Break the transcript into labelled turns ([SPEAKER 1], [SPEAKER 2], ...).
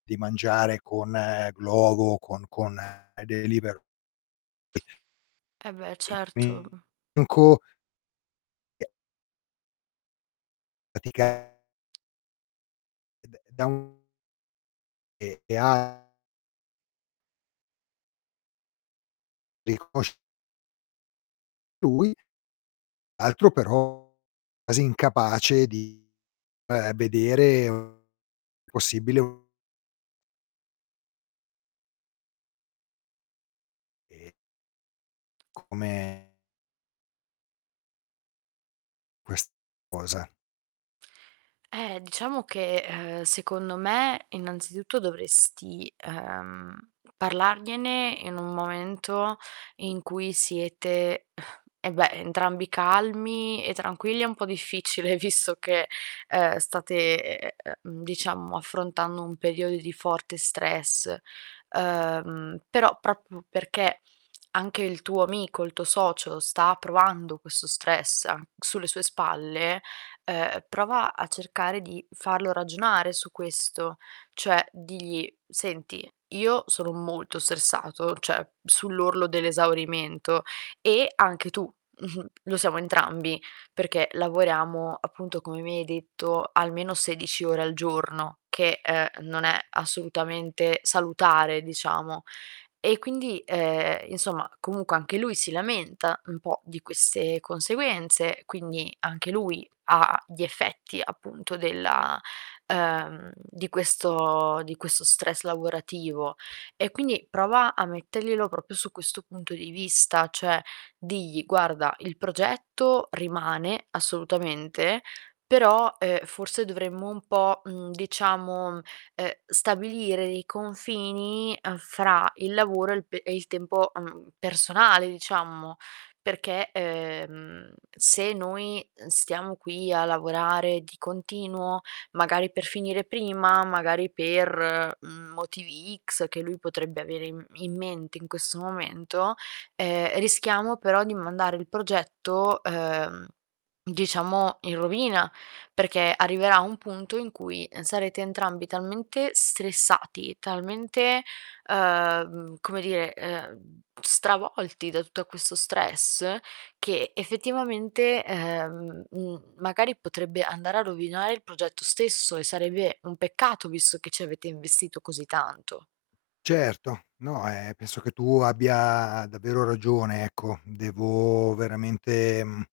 [SPEAKER 1] Di mangiare con Glovo, con con Deliveroo.
[SPEAKER 2] Eh beh,
[SPEAKER 1] E qui
[SPEAKER 2] certo.
[SPEAKER 1] n co E [unintelligible] E d da un E e ha Riconosc Lui. Altro però quasi incapace di, uhm, vedere possibile u E Come Quest cosa.
[SPEAKER 2] Eh, diciamo che, ehm, secondo me innanzitutto dovresti, uhm, parlargliene in un momento in cui siete eh beh, entrambi calmi e tranquilli, è un po' difficile visto che, uhm, state, e e uhm, diciamo affrontando un periodo di forte stress. Uhm, però proprio perché anche il tuo amico, il tuo socio sta provando questo stress an sulle sue spalle, uhm, prova a cercare di farlo ragionare su questo. Cioè, digli: "Senti, io sono molto stressato, cioè, sull'orlo dell'esaurimento, e anche tu, lo siamo entrambi, perché lavoriamo" appunto, come mi hai detto, almeno 16 ore al giorno, che, uhm, non è assolutamente salutare, diciamo. E quindi, uhm, insomma, comunque anche lui si lamenta un po' di queste conseguenze, quindi anche lui ha gli effetti appunto della uhm, di questo di questo stress lavorativo. E, quindi prova a metterglielo proprio su questo punto di vista, cioè digli: "Guarda, il progetto rimane assolutamente, però, uhm, forse dovremmo un po', mhmm, diciamo, uhm, stabilire dei confini, uhm, fra il lavoro e il pe e il tempo, mhmm, personale, diciamo. Perché, ehm, se noi stiamo qui a lavorare di continuo, magari, per finire prima, magari per motivi X" che lui potrebbe avere in in mente in questo momento, ehm: "Rischiamo però di mandare il progetto, uhm, diciamo, in rovina." Perché arriverà un punto in cui sarete entrambi talmente stressati, talmente, uhm, come dire, uhm, stravolti da tutto questo stress, che effettivamente, uhm, mhmm, magari potrebbe andare a rovinare il progetto stesso e sarebbe un peccato, visto che ci avete investito così tanto.
[SPEAKER 1] Certo, no, ehm, penso che tu abbia davvero ragione, ecco. Devo veramente, mhmm